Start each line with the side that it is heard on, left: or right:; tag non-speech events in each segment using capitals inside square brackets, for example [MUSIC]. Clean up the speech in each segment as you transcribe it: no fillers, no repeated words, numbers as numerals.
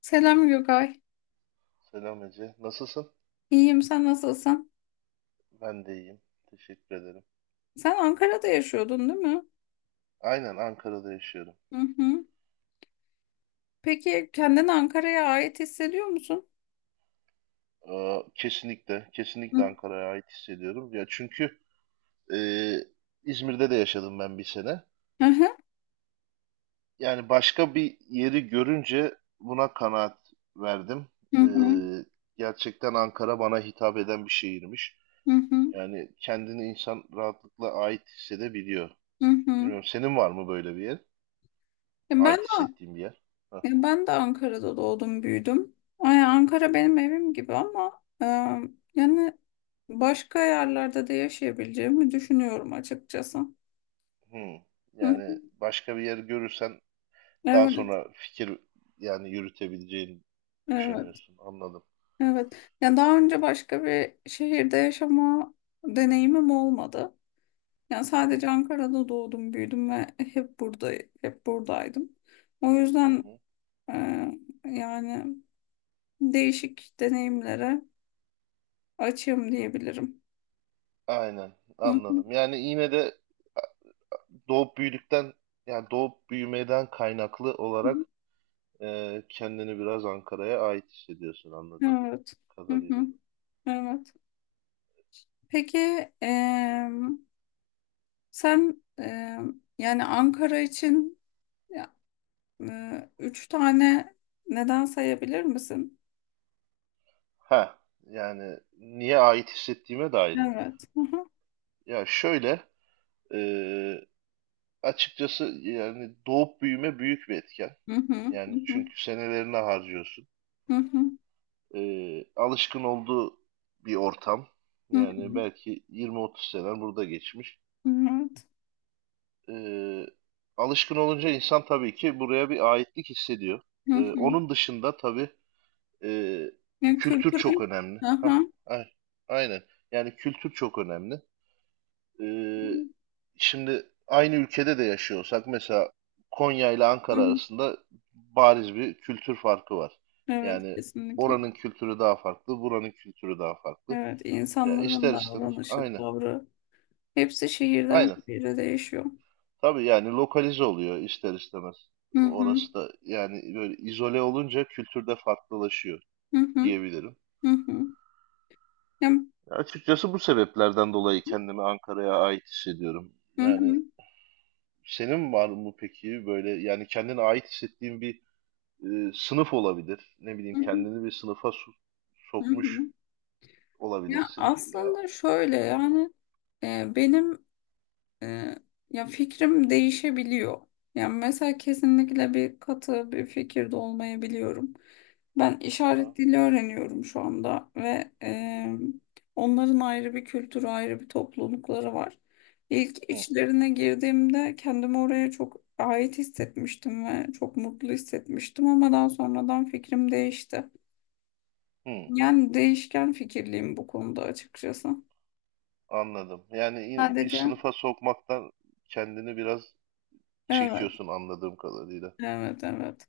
left: Selam Gökay.
right: Selam Ece. Nasılsın?
left: İyiyim, sen nasılsın?
right: Ben de iyiyim. Teşekkür ederim.
left: Sen Ankara'da yaşıyordun, değil mi?
right: Aynen Ankara'da yaşıyorum.
left: Hı hı. Peki kendini Ankara'ya ait hissediyor musun?
right: Kesinlikle, kesinlikle
left: Hı
right: Ankara'ya ait hissediyorum. Ya çünkü e, İzmir'de de yaşadım ben bir sene.
left: hı.
right: Yani başka bir yeri görünce buna kanaat verdim.
left: Hı
right: Ee,
left: hı.
right: Gerçekten Ankara bana hitap eden bir şehirmiş.
left: Hı hı.
right: Yani kendini insan rahatlıkla ait hissedebiliyor.
left: Hı hı.
right: Bilmiyorum, senin var mı böyle bir yer?
left: Ya Ben
right: Ait hissettiğin bir yer? Hah.
left: de, ben de Ankara'da doğdum, büyüdüm. Ay, Ankara benim evim gibi ama yani başka yerlerde de yaşayabileceğimi düşünüyorum açıkçası.
right: Hmm.
left: Hı hı.
right: Yani başka bir yer görürsen daha
left: Evet,
right: sonra fikir, yani yürütebileceğini
left: evet,
right: düşünüyorsun. Anladım.
left: evet. Yani daha önce başka bir şehirde yaşama deneyimim olmadı. Yani
right: Hı hı,
left: sadece Ankara'da doğdum, büyüdüm ve hep buradaydım. O
right: hı
left: yüzden
right: hı.
left: e, yani değişik deneyimlere açığım diyebilirim.
right: Aynen,
left: Hı hı,
right: anladım. Yani yine de doğup büyüdükten yani doğup büyümeden kaynaklı
left: hı.
right: olarak kendini biraz Ankara'ya ait hissediyorsun, anladığım
left: Evet. Hı
right: kadarıyla.
left: hı, Evet. Peki e, sen yani Ankara için ya, üç tane neden sayabilir misin?
right: Ha, yani niye ait hissettiğime dair mi?
left: Evet. Hı hı.
right: Ya şöyle, e, açıkçası yani doğup büyüme büyük bir etken.
left: Hı hı, hı
right: Yani
left: hı,
right: çünkü senelerini harcıyorsun. Alışkın olduğu bir ortam.
left: hı
right: Yani
left: hı,
right: belki 20-30 sene burada geçmiş.
left: hı hı.
right: E, Alışkın olunca insan tabii ki buraya bir aitlik hissediyor.
left: Evet.
right: Onun dışında tabii e,
left: Yani
right: kültür çok
left: kültürel.
right: önemli. Hah,
left: Aha.
right: a- aynen. Yani kültür çok önemli. E, Şimdi aynı ülkede de yaşıyorsak mesela Konya ile
left: Hı
right: Ankara
left: hı.
right: arasında bariz bir kültür farkı var.
left: Evet,
right: Yani
left: kesinlikle.
right: oranın kültürü daha farklı, buranın kültürü daha farklı.
left: Evet,
right: Ya
left: insanların
right: ister istemez.
left: davranışı,
right: Aynen.
left: tavrı, hepsi şehirden
right: Aynen.
left: şehire değişiyor.
right: Tabii yani lokalize oluyor ister istemez.
left: Hı hı.
right: Orası da yani böyle izole olunca kültürde farklılaşıyor
left: Hı hı.
right: diyebilirim.
left: Hı hı. Ya,
right: Ya açıkçası bu sebeplerden dolayı kendimi Ankara'ya ait hissediyorum.
left: hı
right: Yani
left: hı.
right: senin var mı peki böyle, yani kendine ait hissettiğin bir sınıf olabilir. Ne
left: Hı
right: bileyim,
left: hı.
right: kendini bir sınıfa
left: Hı
right: sokmuş
left: hı. Ya
right: olabilirsin. Ya,
left: aslında şöyle
right: aynen.
left: yani benim Ee, ya fikrim değişebiliyor. Yani mesela kesinlikle bir katı bir fikirde olmayabiliyorum. Ben
right: Aha.
left: işaret dili öğreniyorum şu anda ve
right: Hı hı.
left: onların ayrı bir kültürü, ayrı bir toplulukları var. İlk
right: Hı,
left: içlerine girdiğimde kendimi oraya çok ait hissetmiştim ve çok mutlu hissetmiştim ama daha sonradan fikrim değişti.
right: hı.
left: Yani değişken fikirliyim bu konuda açıkçası.
right: Anladım. Yani yine bir
left: Sadece
right: sınıfa sokmaktan kendini biraz
left: evet,
right: çekiyorsun, anladığım kadarıyla.
left: evet, evet.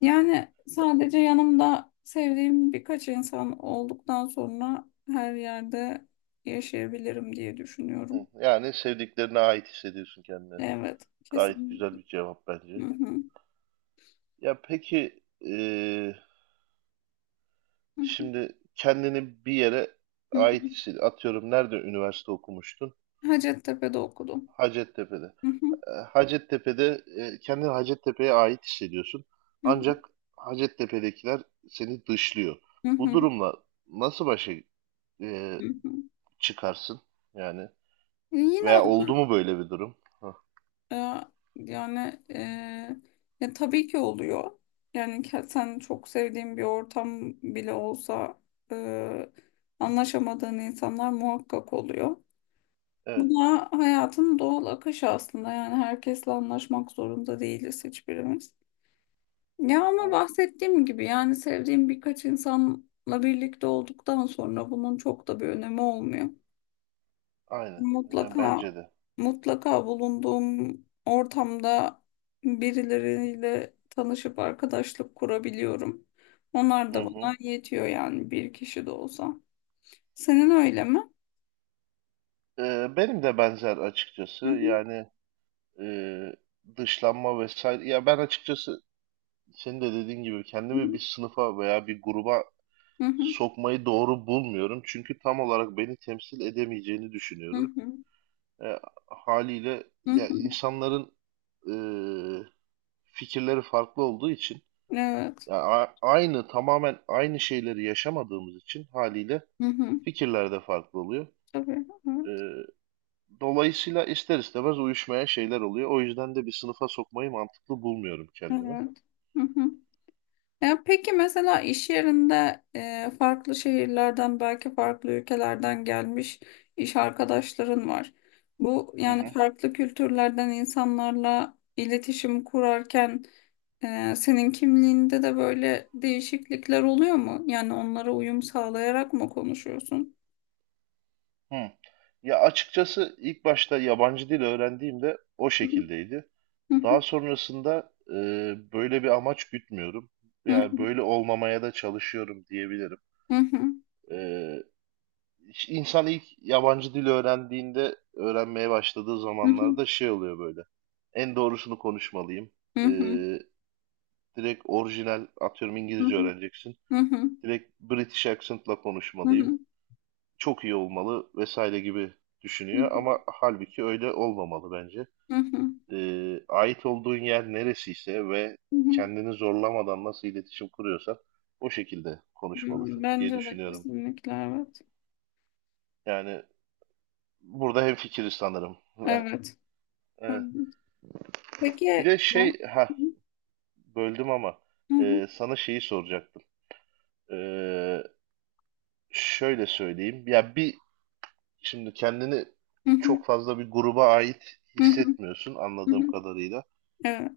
left: Yani sadece yanımda sevdiğim birkaç insan olduktan sonra her yerde yaşayabilirim diye düşünüyorum.
right: Hı. Yani sevdiklerine ait hissediyorsun kendini.
left: Evet,
right: Gayet
left: kesin.
right: güzel bir cevap
left: Hı
right: bence.
left: hı,
right: Ya peki,
left: hı hı,
right: şimdi kendini bir yere
left: hı
right: ait
left: hı.
right: hissediyorsun. Atıyorum, nerede üniversite okumuştun?
left: Hacettepe'de okudum.
right: Hacettepe'de.
left: Hı hı,
right: Hacettepe'de kendini Hacettepe'ye ait hissediyorsun.
left: hı hı,
right: Ancak Hacettepe'dekiler seni dışlıyor.
left: hı
right: Bu
left: hı,
right: durumla nasıl başa e,
left: hı hı.
right: çıkarsın yani?
left: Yine,
right: Veya oldu mu böyle bir durum? Hı.
left: e, yani, ya tabii ki oluyor. Yani sen çok sevdiğin bir ortam bile olsa, e, anlaşamadığın insanlar muhakkak oluyor. Bu
right: Evet.
left: da hayatın doğal akışı aslında. Yani herkesle anlaşmak zorunda değiliz hiçbirimiz. Ya ama
right: Aha.
left: bahsettiğim gibi yani sevdiğim birkaç insanla birlikte olduktan sonra bunun çok da bir önemi olmuyor.
right: Aynen. Yani
left: Mutlaka
right: bence de.
left: mutlaka bulunduğum ortamda birileriyle tanışıp arkadaşlık kurabiliyorum. Onlar
right: Hı
left: da
right: hı.
left: bana yetiyor yani bir kişi de olsa. Senin öyle mi?
right: Benim de benzer, açıkçası.
left: Hı hı.
right: Yani e, dışlanma vesaire. Ya ben açıkçası senin de dediğin gibi
left: Hı
right: kendimi bir sınıfa veya bir gruba
left: hı.
right: sokmayı doğru bulmuyorum. Çünkü tam olarak beni temsil edemeyeceğini
left: Hı
right: düşünüyorum.
left: hı.
right: E, Haliyle
left: Hı
right: ya
left: hı.
right: insanların e, fikirleri farklı olduğu için,
left: Evet.
right: ya aynı, tamamen aynı şeyleri yaşamadığımız için haliyle
left: Hı hı. Evet.
right: fikirler de farklı oluyor.
left: Tabii,
right: Ee,
left: evet,
right: Dolayısıyla ister istemez uyuşmayan şeyler oluyor. O yüzden de bir sınıfa sokmayı mantıklı bulmuyorum kendimi.
left: evet. Hı hı. Ya peki mesela iş yerinde, farklı şehirlerden belki farklı ülkelerden gelmiş iş arkadaşların var. Bu
right: Hı
left: yani
right: hı.
left: farklı kültürlerden insanlarla iletişim kurarken, senin kimliğinde de böyle değişiklikler oluyor mu? Yani onlara uyum sağlayarak mı konuşuyorsun?
right: Hı. Ya açıkçası ilk başta yabancı dil öğrendiğimde o
left: Hı
right: şekildeydi.
left: hı,
right: Daha sonrasında böyle bir amaç gütmüyorum.
left: hı
right: Yani
left: hı,
right: böyle olmamaya da çalışıyorum diyebilirim.
left: hı hı,
right: E, İşte İnsan ilk yabancı dil öğrendiğinde, öğrenmeye başladığı
left: hı hı,
right: zamanlarda şey oluyor böyle. En doğrusunu konuşmalıyım.
left: hı
right: Ee,
left: hı,
right: Direkt orijinal, atıyorum
left: hı
right: İngilizce
left: hı,
right: öğreneceksin.
left: hı hı,
right: Direkt British accent'la
left: hı
right: konuşmalıyım.
left: hı,
right: Çok iyi olmalı vesaire gibi düşünüyor ama halbuki öyle olmamalı bence.
left: hı hı,
right: Ait olduğun yer neresiyse ve
left: hı hı.
right: kendini zorlamadan nasıl iletişim kuruyorsan o şekilde
left: Hmm,
right: konuşmalısın diye
left: bence de
right: düşünüyorum.
left: kesinlikle evet.
right: Yani burada hemfikiriz sanırım. [LAUGHS]
left: Evet.
right: Evet.
left: Evet. Peki
right: Bir de
left: ya.
right: şey,
left: Hı
right: ha, böldüm ama
left: hı,
right: sana şeyi soracaktım. E, Şöyle söyleyeyim. Ya şimdi kendini
left: hı hı,
right: çok fazla bir gruba ait
left: hı hı,
right: hissetmiyorsun,
left: hı
right: anladığım
left: hı.
right: kadarıyla.
left: Evet.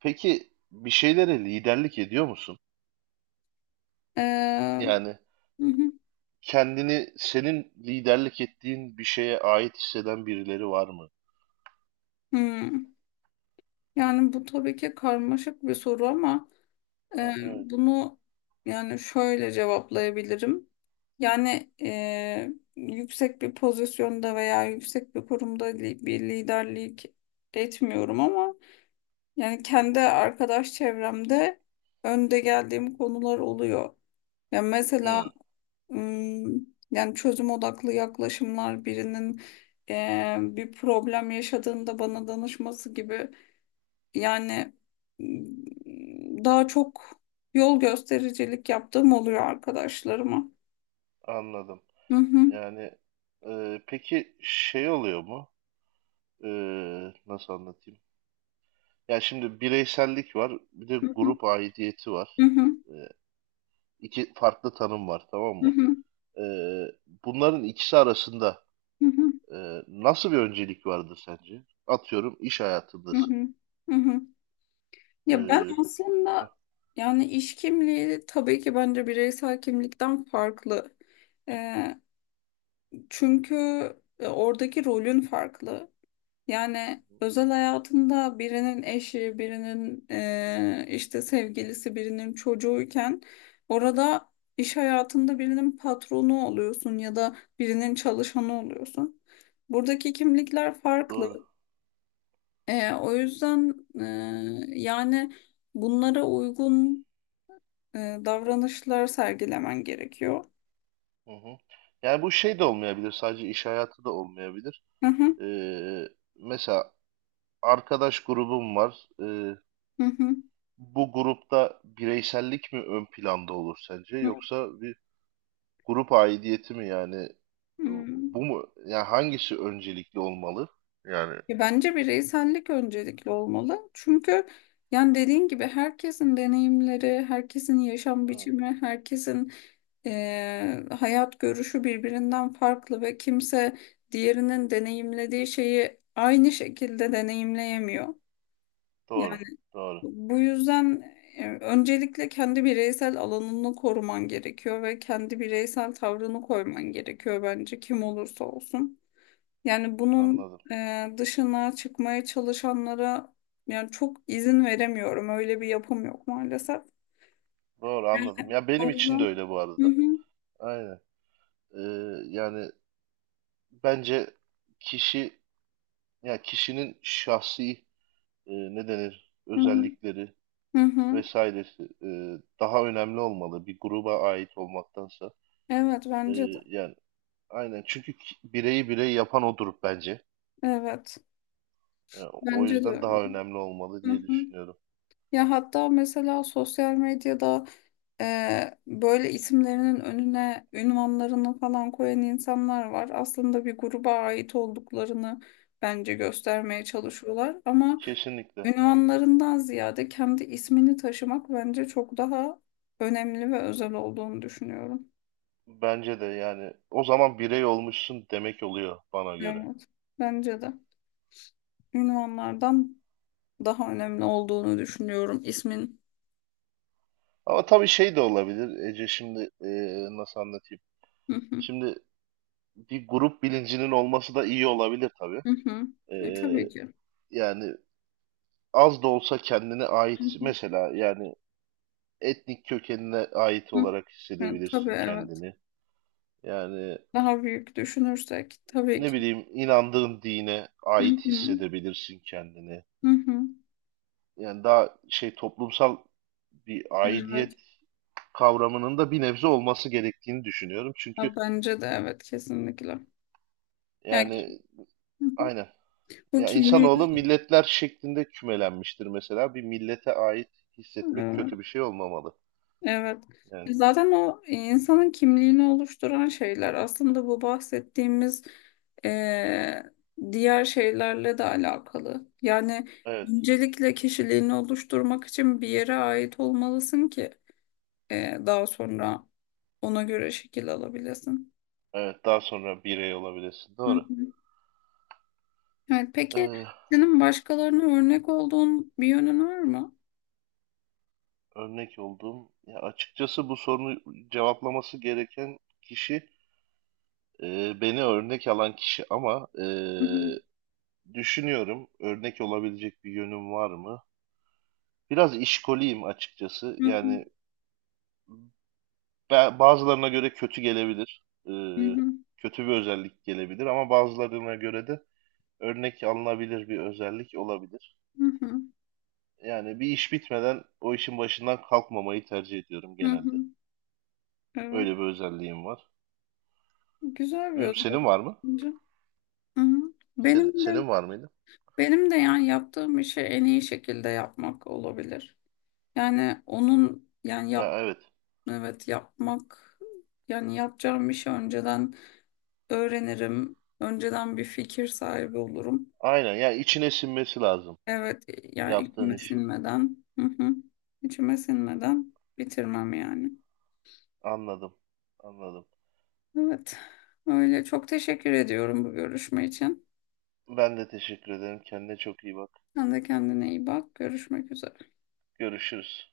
right: Peki bir şeylere liderlik ediyor musun?
left: Ee,
right: Yani
left: hı hı,
right: kendini senin liderlik ettiğin bir şeye ait hisseden birileri var mı?
left: hı. Yani bu tabii ki karmaşık bir soru ama,
right: Ha, evet.
left: bunu yani şöyle cevaplayabilirim. Yani yüksek bir pozisyonda veya yüksek bir kurumda bir liderlik etmiyorum ama yani
right: Hı hı.
left: kendi arkadaş çevremde önde geldiğim konular oluyor. Ya mesela
right: Hı,
left: yani çözüm odaklı yaklaşımlar, birinin bir problem yaşadığında bana danışması gibi, yani daha çok yol göstericilik yaptığım oluyor arkadaşlarıma.
right: anladım.
left: Hı hı,
right: Yani peki şey oluyor mu? E, Nasıl anlatayım? Ya şimdi bireysellik var, bir de
left: hı hı,
right: grup aidiyeti
left: hı
right: var.
left: hı,
right: Ee, iki farklı tanım var, tamam
left: hı
right: mı?
left: hı,
right: Ee, Bunların ikisi arasında
left: hı hı,
right: e, nasıl bir öncelik vardır sence? Atıyorum, iş
left: hı
right: hayatındasın.
left: hı, hı hı. Ya ben
right: Ee,
left: aslında
right: Hah,
left: yani iş kimliği tabii ki bence bireysel kimlikten farklı. Eee, çünkü oradaki rolün farklı. Yani özel hayatında birinin eşi, birinin işte sevgilisi, birinin çocuğuyken, orada iş hayatında birinin patronu oluyorsun ya da birinin çalışanı oluyorsun. Buradaki kimlikler farklı.
right: doğru.
left: O yüzden yani bunlara uygun davranışlar sergilemen gerekiyor.
right: Hı hı. Yani bu şey de olmayabilir, sadece iş hayatı da olmayabilir.
left: Hı hı,
right: Ee, Mesela arkadaş grubum var.
left: hı hı,
right: Bu grupta bireysellik mi ön planda olur sence,
left: hı
right: yoksa bir grup aidiyeti mi, yani
left: hı.
right: bu mu? Yani hangisi öncelikli olmalı? Yani
left: Ya bence bireysellik öncelikli olmalı. Çünkü yani dediğin gibi herkesin deneyimleri, herkesin yaşam
right: evet,
left: biçimi, herkesin hayat görüşü birbirinden farklı ve kimse diğerinin deneyimlediği şeyi aynı şekilde deneyimleyemiyor. Yani
right: doğru, doğru.
left: bu yüzden öncelikle kendi bireysel alanını koruman gerekiyor ve kendi bireysel tavrını koyman gerekiyor, bence kim olursa olsun. Yani bunun
right: Anladım.
left: dışına çıkmaya çalışanlara yani çok izin veremiyorum. Öyle bir yapım yok maalesef.
right: Doğru, anladım. Ya
left: O
right: benim için de
left: yüzden
right: öyle, bu
left: hı
right: arada.
left: hı,
right: Aynen. Ee, Yani bence kişi, ya kişinin şahsi, ne denir,
left: hı hı.
right: özellikleri
left: Hı hı.
right: vesairesi daha önemli olmalı bir gruba ait olmaktansa.
left: Evet,
right: E,
left: bence de.
right: Yani aynen, çünkü bireyi birey yapan odur bence.
left: Evet.
right: E, O
left: Bence de
right: yüzden
left: öyle.
right: daha önemli olmalı
left: Hı
right: diye
left: hı.
right: düşünüyorum.
left: Ya hatta mesela sosyal medyada, böyle isimlerinin önüne ünvanlarını falan koyan insanlar var. Aslında bir gruba ait olduklarını bence göstermeye çalışıyorlar ama
right: Kesinlikle.
left: ünvanlarından ziyade kendi ismini taşımak bence çok daha önemli ve özel olduğunu düşünüyorum.
right: Bence de, yani o zaman birey olmuşsun demek oluyor bana göre.
left: Evet, bence de ünvanlardan daha önemli olduğunu düşünüyorum ismin.
right: Ama tabii şey de olabilir Ece, şimdi nasıl anlatayım?
left: Hı hı,
right: Şimdi bir grup bilincinin olması da iyi olabilir tabii.
left: hı hı.
right: E,
left: Tabii ki.
right: Yani az da olsa kendine
left: Hı
right: ait,
left: hı,
right: mesela yani etnik kökenine ait
left: hı.
right: olarak
left: Evet, tabii,
right: hissedebilirsin
left: evet.
right: kendini. Yani
left: Daha büyük düşünürsek tabii
right: ne
left: ki.
right: bileyim, inandığın dine
left: Hı
right: ait
left: hı.
right: hissedebilirsin kendini.
left: Hı hı.
right: Yani daha şey, toplumsal bir
left: Evet.
right: aidiyet kavramının da bir nebze olması gerektiğini düşünüyorum. Çünkü
left: Ha, bence de evet, kesinlikle. Yani
right: yani
left: hı hı.
right: aynen.
left: Bu
right: Ya
left: kimliği
right: insanoğlu milletler şeklinde kümelenmiştir mesela. Bir millete ait hissetmek
left: evet.
right: kötü bir şey olmamalı.
left: Evet.
right: Yani
left: Zaten o insanın kimliğini oluşturan şeyler aslında bu bahsettiğimiz eee, diğer şeylerle de alakalı. Yani
right: evet,
left: öncelikle kişiliğini oluşturmak için bir yere ait olmalısın ki daha sonra ona göre şekil alabilesin.
right: evet, daha sonra birey olabilirsin.
left: Hı
right: Doğru.
left: hı. Evet, peki
right: Ee,
left: senin başkalarına örnek olduğun bir yönün var mı?
right: Örnek olduğum, ya açıkçası bu sorunu cevaplaması gereken kişi beni örnek alan kişi ama
left: Hı hı,
right: düşünüyorum, örnek olabilecek bir yönüm var mı? Biraz işkoliyim açıkçası.
left: hı hı,
right: Yani bazılarına göre kötü gelebilir. Ee,
left: hı hı,
right: Kötü bir özellik gelebilir ama bazılarına göre de örnek alınabilir bir özellik olabilir.
left: hı hı,
right: Yani bir iş bitmeden o işin başından kalkmamayı tercih ediyorum
left: hı
right: genelde.
left: hı. Evet,
right: Öyle bir özelliğim var.
left: güzel bir
right: Bilmiyorum,
left: özellik
right: senin var mı?
left: bence. Hı hı.
right: Senin,
left: Benim de
right: senin var mıydı?
left: benim de yani yaptığım işi en iyi şekilde yapmak olabilir. Yani onun yani
right: Ha, evet.
left: evet, yapmak, yani yapacağım işi önceden öğrenirim. Önceden bir fikir sahibi olurum.
right: Aynen. Ya içine sinmesi lazım
left: Evet, ya
right: yaptığın
left: içime
right: işin.
left: sinmeden. Hı hı. İçime sinmeden bitirmem yani.
right: Anladım. Anladım.
left: Evet. Öyle çok teşekkür ediyorum bu görüşme için.
right: Ben de teşekkür ederim. Kendine çok iyi bak.
left: Sen de kendine iyi bak. Görüşmek üzere.
right: Görüşürüz.